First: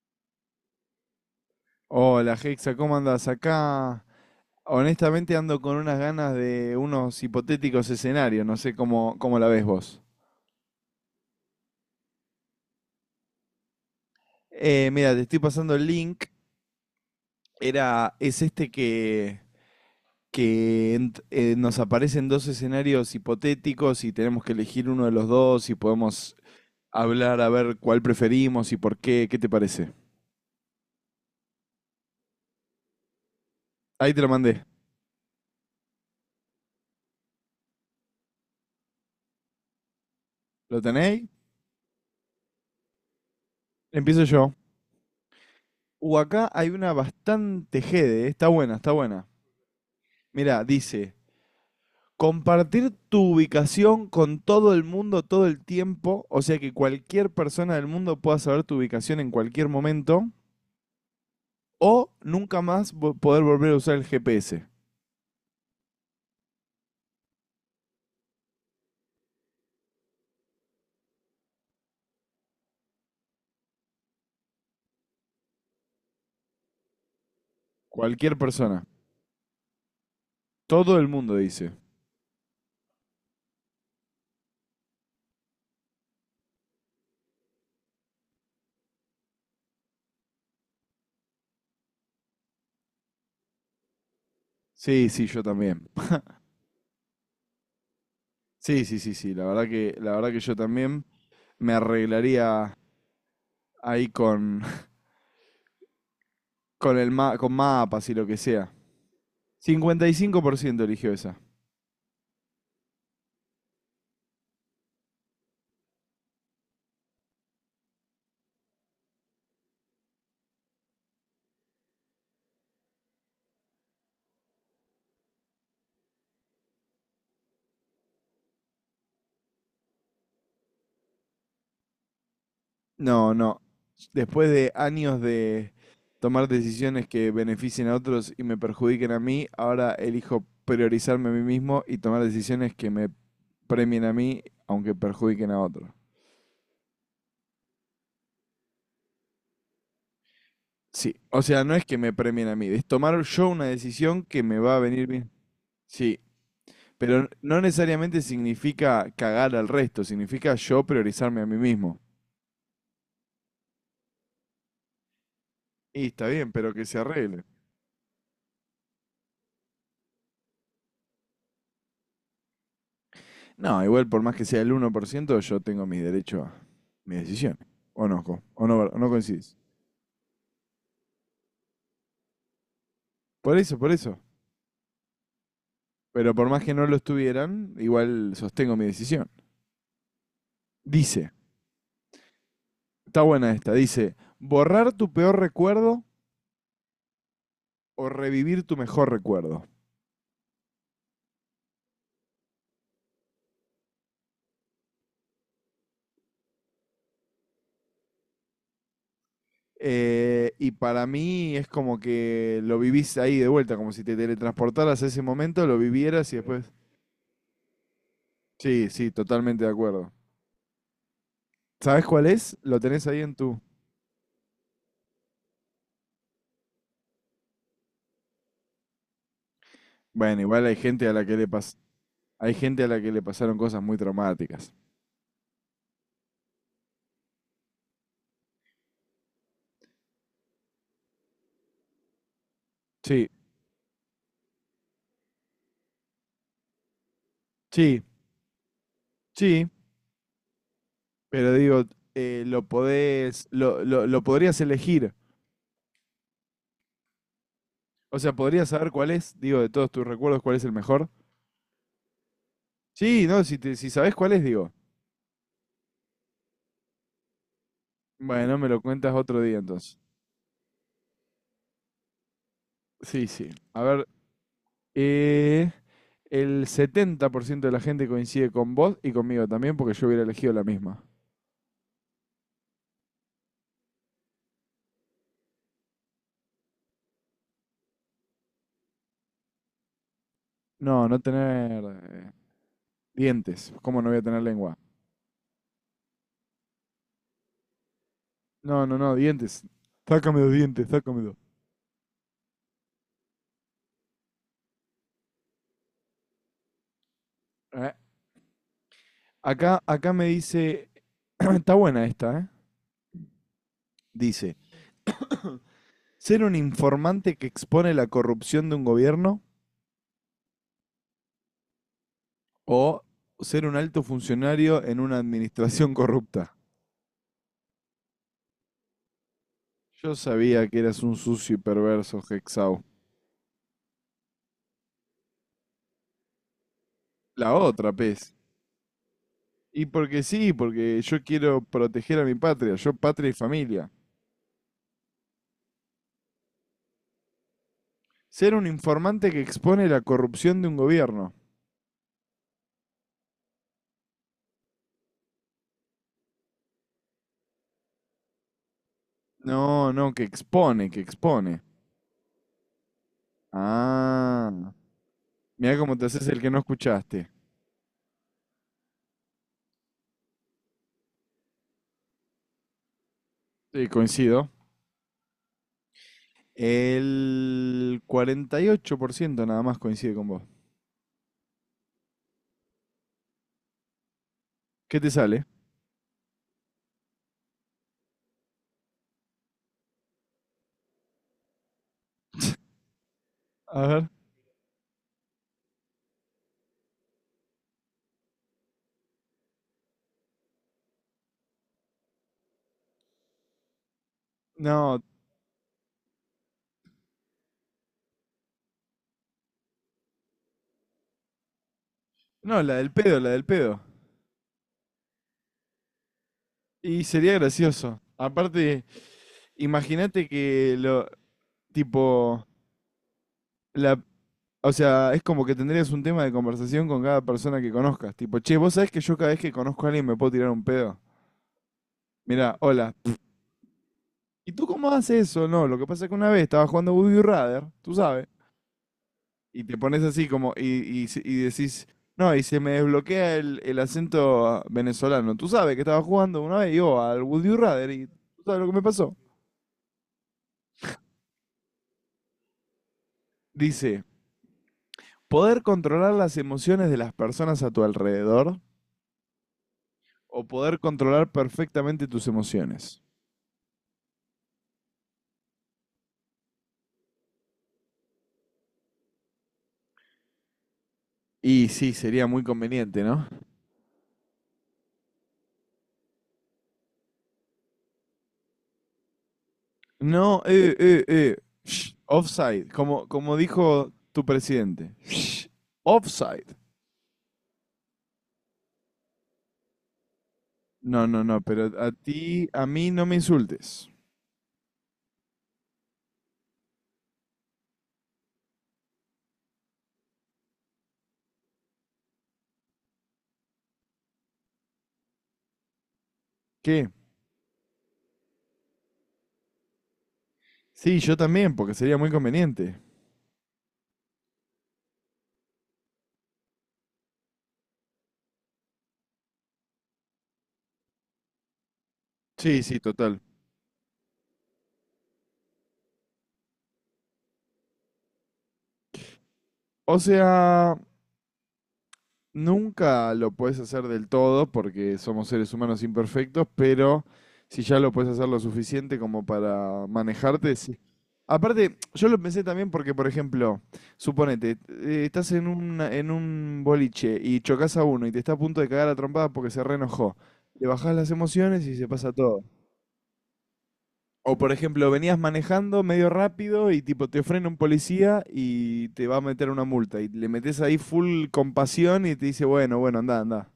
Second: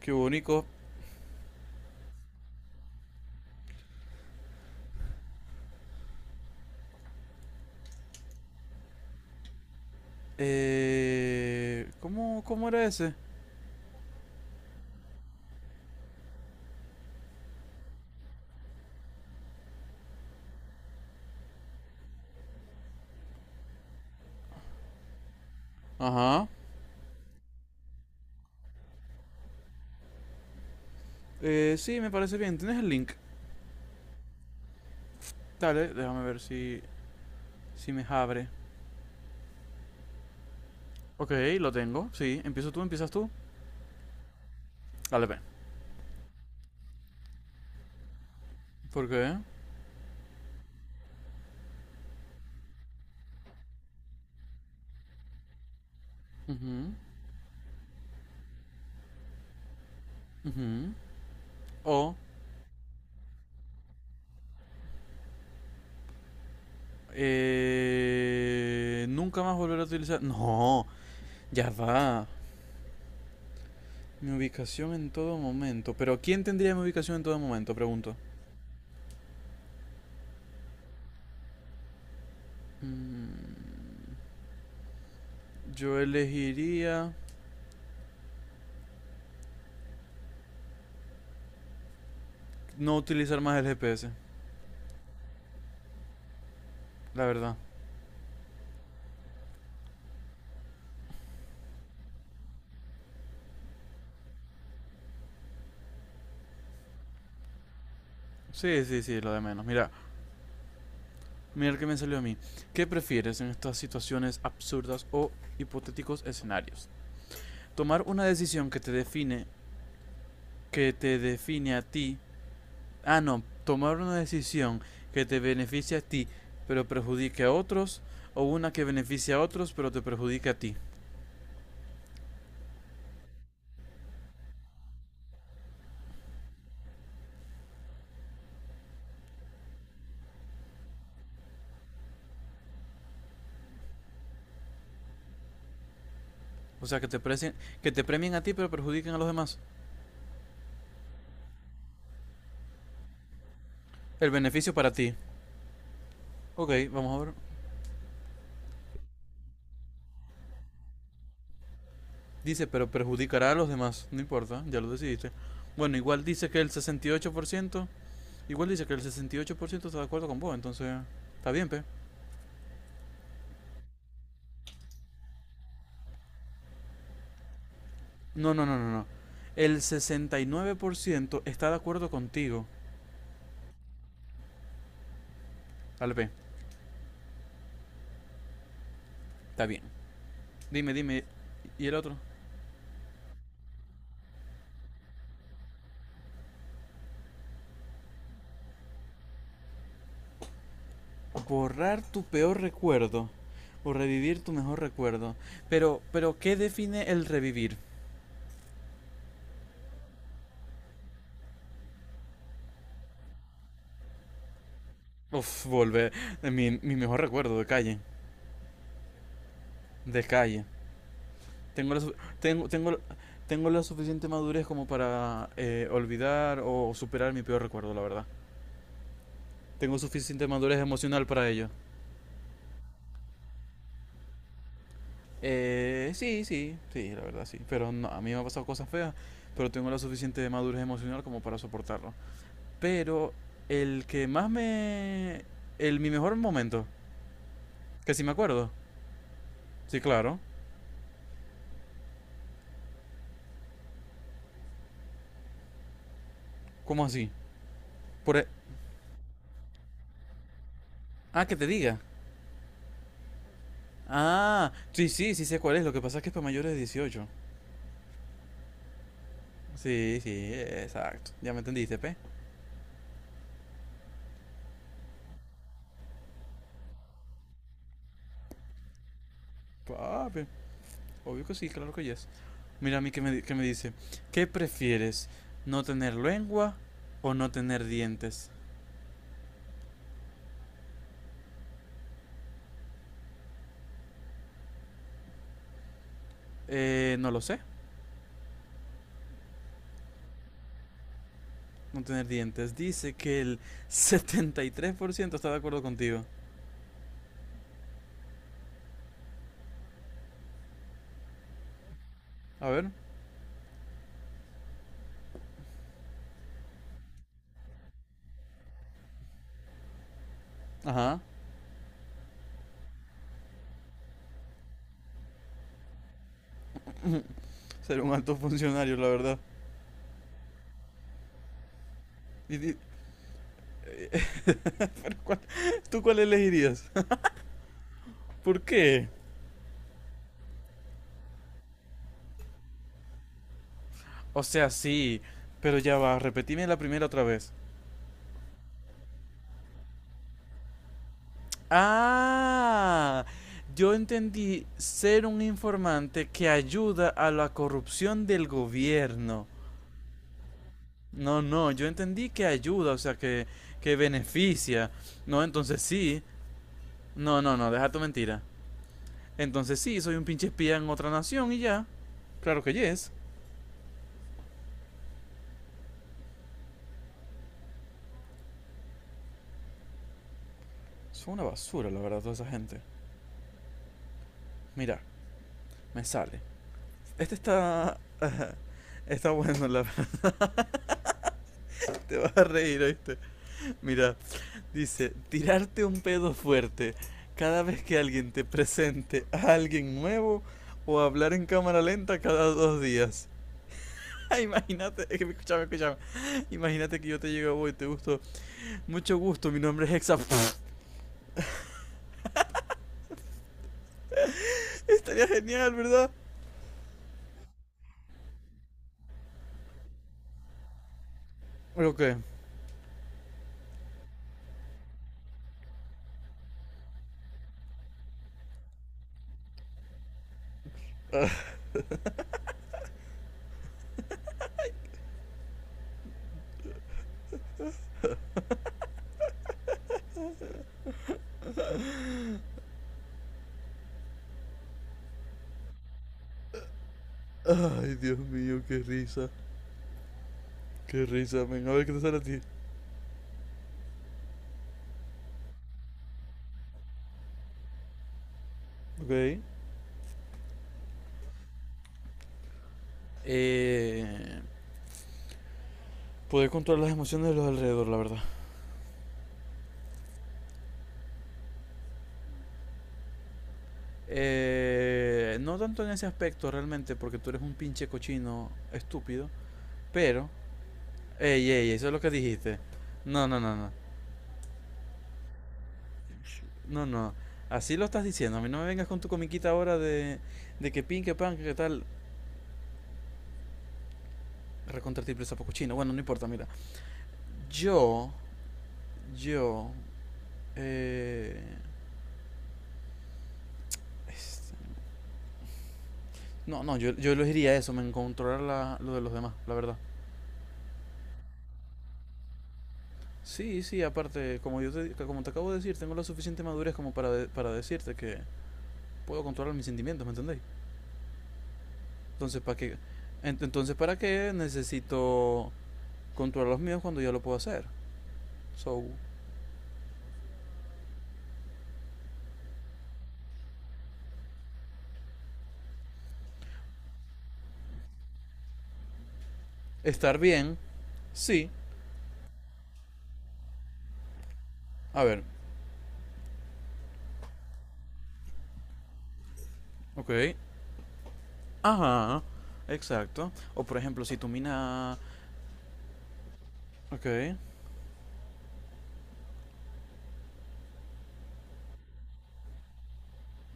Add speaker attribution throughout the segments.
Speaker 1: Qué bonito.
Speaker 2: Hola Hexa, ¿cómo andás? Acá honestamente ando con unas ganas de unos hipotéticos escenarios, no sé cómo la ves vos.
Speaker 1: ¿Cómo era ese?
Speaker 2: Mira, te estoy pasando el link, es este que nos aparecen dos escenarios hipotéticos y tenemos que elegir uno de los dos y podemos
Speaker 1: Ajá.
Speaker 2: hablar a ver cuál preferimos y por qué. ¿Qué te parece?
Speaker 1: Sí, me parece bien. ¿Tienes el link?
Speaker 2: Ahí te lo mandé.
Speaker 1: Dale, déjame ver si, si me abre.
Speaker 2: ¿Lo tenéis?
Speaker 1: Ok, lo tengo. Sí, empiezas tú.
Speaker 2: Empiezo yo.
Speaker 1: Dale, ve.
Speaker 2: Acá hay una bastante jede, está buena, está
Speaker 1: ¿Por
Speaker 2: buena.
Speaker 1: qué?
Speaker 2: Mira, dice... Compartir tu ubicación con todo el mundo todo el tiempo, o sea que
Speaker 1: Ujú,
Speaker 2: cualquier persona del mundo pueda saber tu ubicación en cualquier momento,
Speaker 1: ujú.
Speaker 2: o
Speaker 1: O,
Speaker 2: nunca más vo- poder volver a usar el GPS.
Speaker 1: nunca más volver a utilizar. No, ya va. Mi ubicación en todo momento. Pero ¿quién tendría mi ubicación en todo momento? Pregunto.
Speaker 2: Cualquier persona. Todo el mundo dice.
Speaker 1: Mm, yo elegiría no utilizar más el GPS.
Speaker 2: Sí, sí, yo también.
Speaker 1: La verdad.
Speaker 2: Sí, sí, sí, sí. La verdad que yo también me arreglaría ahí con, con mapas y lo que sea.
Speaker 1: Sí, sí, sí, lo de menos. Mira,
Speaker 2: 55% eligió esa.
Speaker 1: mira el que me salió a mí. ¿Qué prefieres en estas situaciones absurdas o hipotéticos escenarios? Tomar una decisión que te define, Que te define a ti. Ah, no, tomar una decisión que te beneficie a ti, pero perjudique a otros, o una que beneficie a otros, pero te perjudique a ti.
Speaker 2: No, no. Después de años de tomar decisiones que beneficien a otros y me perjudiquen a mí, ahora elijo priorizarme a mí mismo y tomar decisiones que me premien a mí, aunque perjudiquen a otros.
Speaker 1: O sea, que te premien a ti, pero perjudiquen a los demás.
Speaker 2: Sí, o sea, no es que me premien a mí, es tomar yo una decisión
Speaker 1: El
Speaker 2: que me
Speaker 1: beneficio
Speaker 2: va a
Speaker 1: para
Speaker 2: venir
Speaker 1: ti.
Speaker 2: bien. Sí,
Speaker 1: Ok, vamos
Speaker 2: pero
Speaker 1: a ver.
Speaker 2: no necesariamente significa cagar al resto, significa yo priorizarme a mí mismo.
Speaker 1: Dice, pero perjudicará a los demás. No importa, ya lo decidiste. Bueno,
Speaker 2: Y
Speaker 1: igual
Speaker 2: está
Speaker 1: dice
Speaker 2: bien,
Speaker 1: que el
Speaker 2: pero que se
Speaker 1: sesenta y ocho
Speaker 2: arregle.
Speaker 1: por ciento igual dice que el 68% está de acuerdo con vos, entonces está bien, pe.
Speaker 2: No, igual por más que sea el 1%, yo tengo mis derechos a mis decisiones. O no, co-
Speaker 1: No, no, no, no,
Speaker 2: o
Speaker 1: no.
Speaker 2: no coincidís.
Speaker 1: El 69% está de acuerdo contigo.
Speaker 2: Por eso, por eso.
Speaker 1: Dale, pe.
Speaker 2: Pero por más que no lo estuvieran, igual sostengo mi decisión.
Speaker 1: Está bien. Dime, dime.
Speaker 2: Dice,
Speaker 1: ¿Y el otro?
Speaker 2: está buena esta, dice, borrar tu peor recuerdo o revivir tu mejor recuerdo.
Speaker 1: Borrar tu peor recuerdo o revivir tu mejor recuerdo. Pero, ¿qué define el revivir?
Speaker 2: Y para mí es como que lo vivís ahí de vuelta, como si te teletransportaras a ese
Speaker 1: Uf,
Speaker 2: momento, lo
Speaker 1: volver.
Speaker 2: vivieras y
Speaker 1: Mi,
Speaker 2: después...
Speaker 1: mi mejor recuerdo de calle.
Speaker 2: Sí, sí, totalmente de acuerdo.
Speaker 1: De calle.
Speaker 2: ¿Sabes cuál es? Lo
Speaker 1: Tengo,
Speaker 2: tenés ahí en tu...
Speaker 1: tengo la suficiente madurez como para olvidar o superar mi peor recuerdo, la verdad. Tengo
Speaker 2: Bueno,
Speaker 1: suficiente
Speaker 2: igual
Speaker 1: madurez emocional para ello.
Speaker 2: hay gente a la que le pasaron cosas muy traumáticas.
Speaker 1: Sí, sí, sí, la verdad, sí. Pero no, a mí me han pasado cosas feas, pero tengo la suficiente madurez emocional como para soportarlo.
Speaker 2: Sí,
Speaker 1: Pero el que más me... El, mi mejor momento,
Speaker 2: sí,
Speaker 1: que sí me acuerdo.
Speaker 2: sí,
Speaker 1: Sí, claro.
Speaker 2: pero digo, lo podés, lo podrías elegir.
Speaker 1: ¿Cómo así?
Speaker 2: O sea,
Speaker 1: Por... e-
Speaker 2: podrías saber cuál es, digo, de todos tus recuerdos, cuál es el mejor.
Speaker 1: Ah, que te diga.
Speaker 2: Sí, no, si sabés cuál es,
Speaker 1: Ah,
Speaker 2: digo.
Speaker 1: sí, sí, sí sé cuál es. Lo que pasa es que es para mayores de 18.
Speaker 2: Bueno, me lo cuentas otro día entonces.
Speaker 1: Sí, sí, exacto. Ya me entendiste, pe.
Speaker 2: Sí, sí. A ver, eh, el 70% de la gente coincide con vos y conmigo también porque yo hubiera
Speaker 1: Papi,
Speaker 2: elegido la misma.
Speaker 1: obvio que sí, claro que yes. Mira a mí que me, di- que me dice, ¿qué prefieres? ¿No tener lengua o no tener dientes?
Speaker 2: No, no tener eh, dientes. ¿Cómo no voy a tener lengua?
Speaker 1: No lo sé,
Speaker 2: No, no, no, dientes. Sácame los dientes, sácame los.
Speaker 1: no tener dientes. Dice que el 73% está de acuerdo contigo.
Speaker 2: Eh, acá me dice, está buena esta, ¿eh?
Speaker 1: A ver,
Speaker 2: Dice, ser un informante que expone la corrupción de un gobierno
Speaker 1: ajá,
Speaker 2: o ser un alto funcionario en una administración corrupta.
Speaker 1: ser un alto funcionario, la verdad.
Speaker 2: Yo sabía que eras un sucio y perverso,
Speaker 1: Y di-
Speaker 2: Hexau.
Speaker 1: ¿cuál- ¿Tú cuál elegirías?
Speaker 2: La otra, pez.
Speaker 1: ¿Por qué?
Speaker 2: Y porque sí, porque yo quiero proteger a mi patria, yo patria y familia.
Speaker 1: O sea, sí, pero ya va, repetime la primera otra vez.
Speaker 2: Ser un informante que expone la corrupción de un gobierno.
Speaker 1: Ah, yo entendí ser un informante que ayuda a la corrupción del gobierno.
Speaker 2: No, no, que expone, que
Speaker 1: No,
Speaker 2: expone.
Speaker 1: no, yo entendí que ayuda, o sea, que
Speaker 2: Ah.
Speaker 1: beneficia. No,
Speaker 2: Mira
Speaker 1: entonces
Speaker 2: cómo te
Speaker 1: sí.
Speaker 2: haces el que no escuchaste.
Speaker 1: No, no, no, deja tu mentira. Entonces sí, soy un pinche espía en otra nación y ya. Claro que yes.
Speaker 2: Sí, coincido. El 48% nada más coincide con vos.
Speaker 1: Son una basura, la verdad, toda esa gente. Mira,
Speaker 2: ¿Qué te sale?
Speaker 1: me sale. Este está... Está bueno, la verdad. Te vas a reír, ¿oíste?
Speaker 2: A ver.
Speaker 1: Mira. Dice, tirarte un pedo fuerte cada vez que alguien te presente a alguien nuevo o hablar en cámara lenta cada 2 días.
Speaker 2: No,
Speaker 1: Imagínate, escúchame, escúchame. Imagínate que yo te llego voy, te gusto. Mucho gusto, mi nombre es Hexa.
Speaker 2: no, la del pedo, la del pedo.
Speaker 1: Estaría genial, ¿verdad?
Speaker 2: Y sería gracioso. Aparte, imagínate que lo,
Speaker 1: Ok.
Speaker 2: tipo, la, o sea, es como que tendrías un tema de conversación con cada persona que conozcas. Tipo, che, vos sabés que yo cada vez que conozco a alguien me puedo tirar un pedo. Mirá, hola. ¿Y tú cómo haces eso? No, lo que pasa es que una vez estaba jugando Woody Rather, tú sabes. Y te pones así como, y decís, no, y se me desbloquea el acento venezolano. Tú sabes que estaba jugando una vez yo al Would You Rather
Speaker 1: Ay,
Speaker 2: y
Speaker 1: Dios
Speaker 2: tú sabes
Speaker 1: mío,
Speaker 2: lo que
Speaker 1: qué
Speaker 2: me pasó.
Speaker 1: risa. Qué risa, men. A ver qué te sale a ti.
Speaker 2: Dice, poder controlar las emociones de las personas a tu alrededor
Speaker 1: Ok.
Speaker 2: o poder controlar perfectamente tus emociones.
Speaker 1: Eh, Poder controlar las emociones de los alrededor, la verdad.
Speaker 2: Y sí, sería muy conveniente, ¿no?
Speaker 1: No tanto en ese aspecto realmente, porque tú eres un pinche cochino estúpido, pero...
Speaker 2: No,
Speaker 1: Ey, ey, eso es
Speaker 2: shh,
Speaker 1: lo que dijiste.
Speaker 2: offside, como,
Speaker 1: No,
Speaker 2: como
Speaker 1: no, no, no.
Speaker 2: dijo tu presidente. Shh, offside.
Speaker 1: No, no. Así lo estás diciendo. A mí no me vengas con tu comiquita ahora de que pin,
Speaker 2: No,
Speaker 1: que
Speaker 2: no,
Speaker 1: pan,
Speaker 2: no,
Speaker 1: que
Speaker 2: pero
Speaker 1: tal.
Speaker 2: a ti, a mí no me insultes.
Speaker 1: Recontra triple sapo cochino. Bueno, no importa, mira. Yo, yo... Eh, este, no, no,
Speaker 2: ¿Qué?
Speaker 1: yo elegiría eso, me encontrará lo de los demás, la verdad.
Speaker 2: Sí, yo también, porque sería muy conveniente.
Speaker 1: Sí, sí, aparte, como te acabo de decir, tengo la suficiente madurez como para, para decirte que puedo controlar mis sentimientos, ¿me entendéis? Entonces, ¿para
Speaker 2: Sí,
Speaker 1: qué?
Speaker 2: sí, total.
Speaker 1: Entonces, ¿para qué necesito controlar los míos cuando ya lo puedo hacer? So,
Speaker 2: O sea, nunca lo puedes hacer del todo porque somos seres humanos imperfectos, pero si ya lo puedes hacer lo suficiente como para
Speaker 1: estar bien,
Speaker 2: manejarte, sí.
Speaker 1: sí.
Speaker 2: Aparte, yo lo pensé también porque, por ejemplo, suponete,
Speaker 1: A ver,
Speaker 2: estás en un boliche y chocas a uno y te está a punto de cagar a trompadas porque se reenojó.
Speaker 1: ok.
Speaker 2: Le bajás las emociones y se pasa
Speaker 1: Ajá,
Speaker 2: todo.
Speaker 1: exacto. O por ejemplo, si tu
Speaker 2: O por ejemplo,
Speaker 1: mina...
Speaker 2: venías manejando medio rápido y tipo te
Speaker 1: Ok.
Speaker 2: frena un policía y te va a meter una multa y le metes ahí full compasión y te dice, bueno, bueno, anda, anda.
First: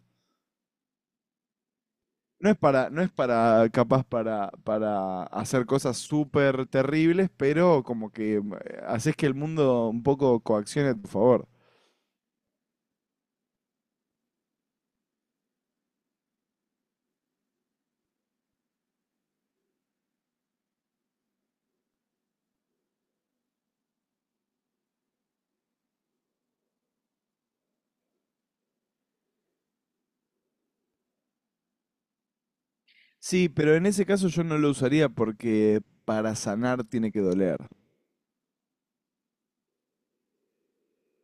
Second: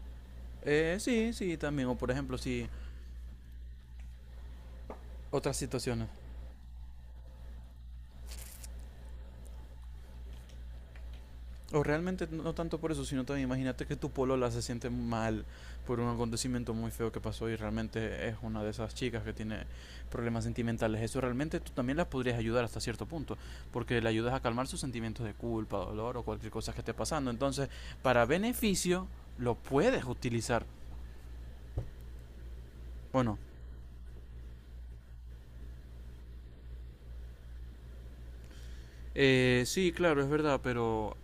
Speaker 1: Sí, sí, también. O por ejemplo,
Speaker 2: No es
Speaker 1: si...
Speaker 2: para, no es para, capaz para
Speaker 1: Otras
Speaker 2: hacer cosas
Speaker 1: situaciones.
Speaker 2: súper terribles, pero como que haces que el mundo un poco coaccione a tu favor.
Speaker 1: O realmente no tanto por eso, sino también imagínate que tu polola se siente mal por un acontecimiento muy feo que pasó y realmente es una de esas chicas que tiene problemas sentimentales. Eso realmente tú también las podrías ayudar hasta cierto punto, porque le ayudas a calmar sus sentimientos de culpa, dolor o cualquier cosa que esté pasando. Entonces, para beneficio, lo puedes utilizar. Bueno,
Speaker 2: Sí, pero en ese caso yo no lo usaría porque para sanar tiene que doler.
Speaker 1: sí, claro, es verdad, pero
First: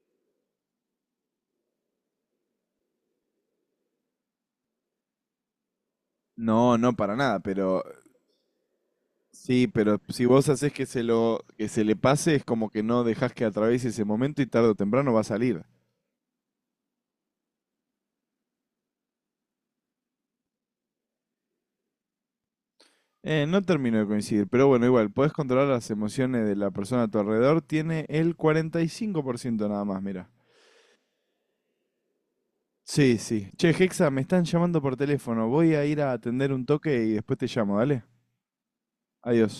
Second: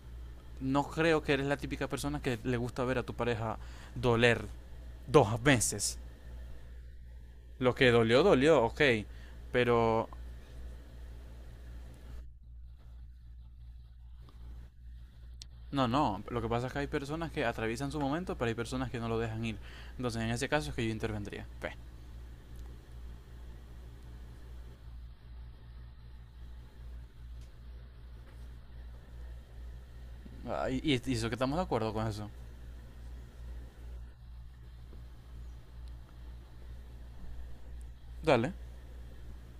Speaker 1: no creo que eres la típica persona que le gusta ver a tu pareja doler 2 veces.
Speaker 2: No, no para nada,
Speaker 1: Lo
Speaker 2: pero
Speaker 1: que dolió, dolió, ok.
Speaker 2: sí, pero
Speaker 1: Pero
Speaker 2: si vos haces que se lo, que se le pase, es como que no dejás que atraviese ese momento y tarde o temprano va a salir.
Speaker 1: no, no. Lo que pasa es que hay personas que atraviesan su momento, pero hay personas que no lo dejan ir. Entonces, en ese caso es que yo intervendría. Ve.
Speaker 2: No termino de coincidir, pero bueno, igual, podés controlar las emociones de la persona a tu alrededor, tiene el 45% nada más, mira.
Speaker 1: Ah, y eso que estamos de acuerdo con eso.
Speaker 2: Sí, sí. Che, Hexa, me están llamando por teléfono, voy a ir a atender un toque y después te llamo, dale.
Speaker 1: Dale.
Speaker 2: Adiós.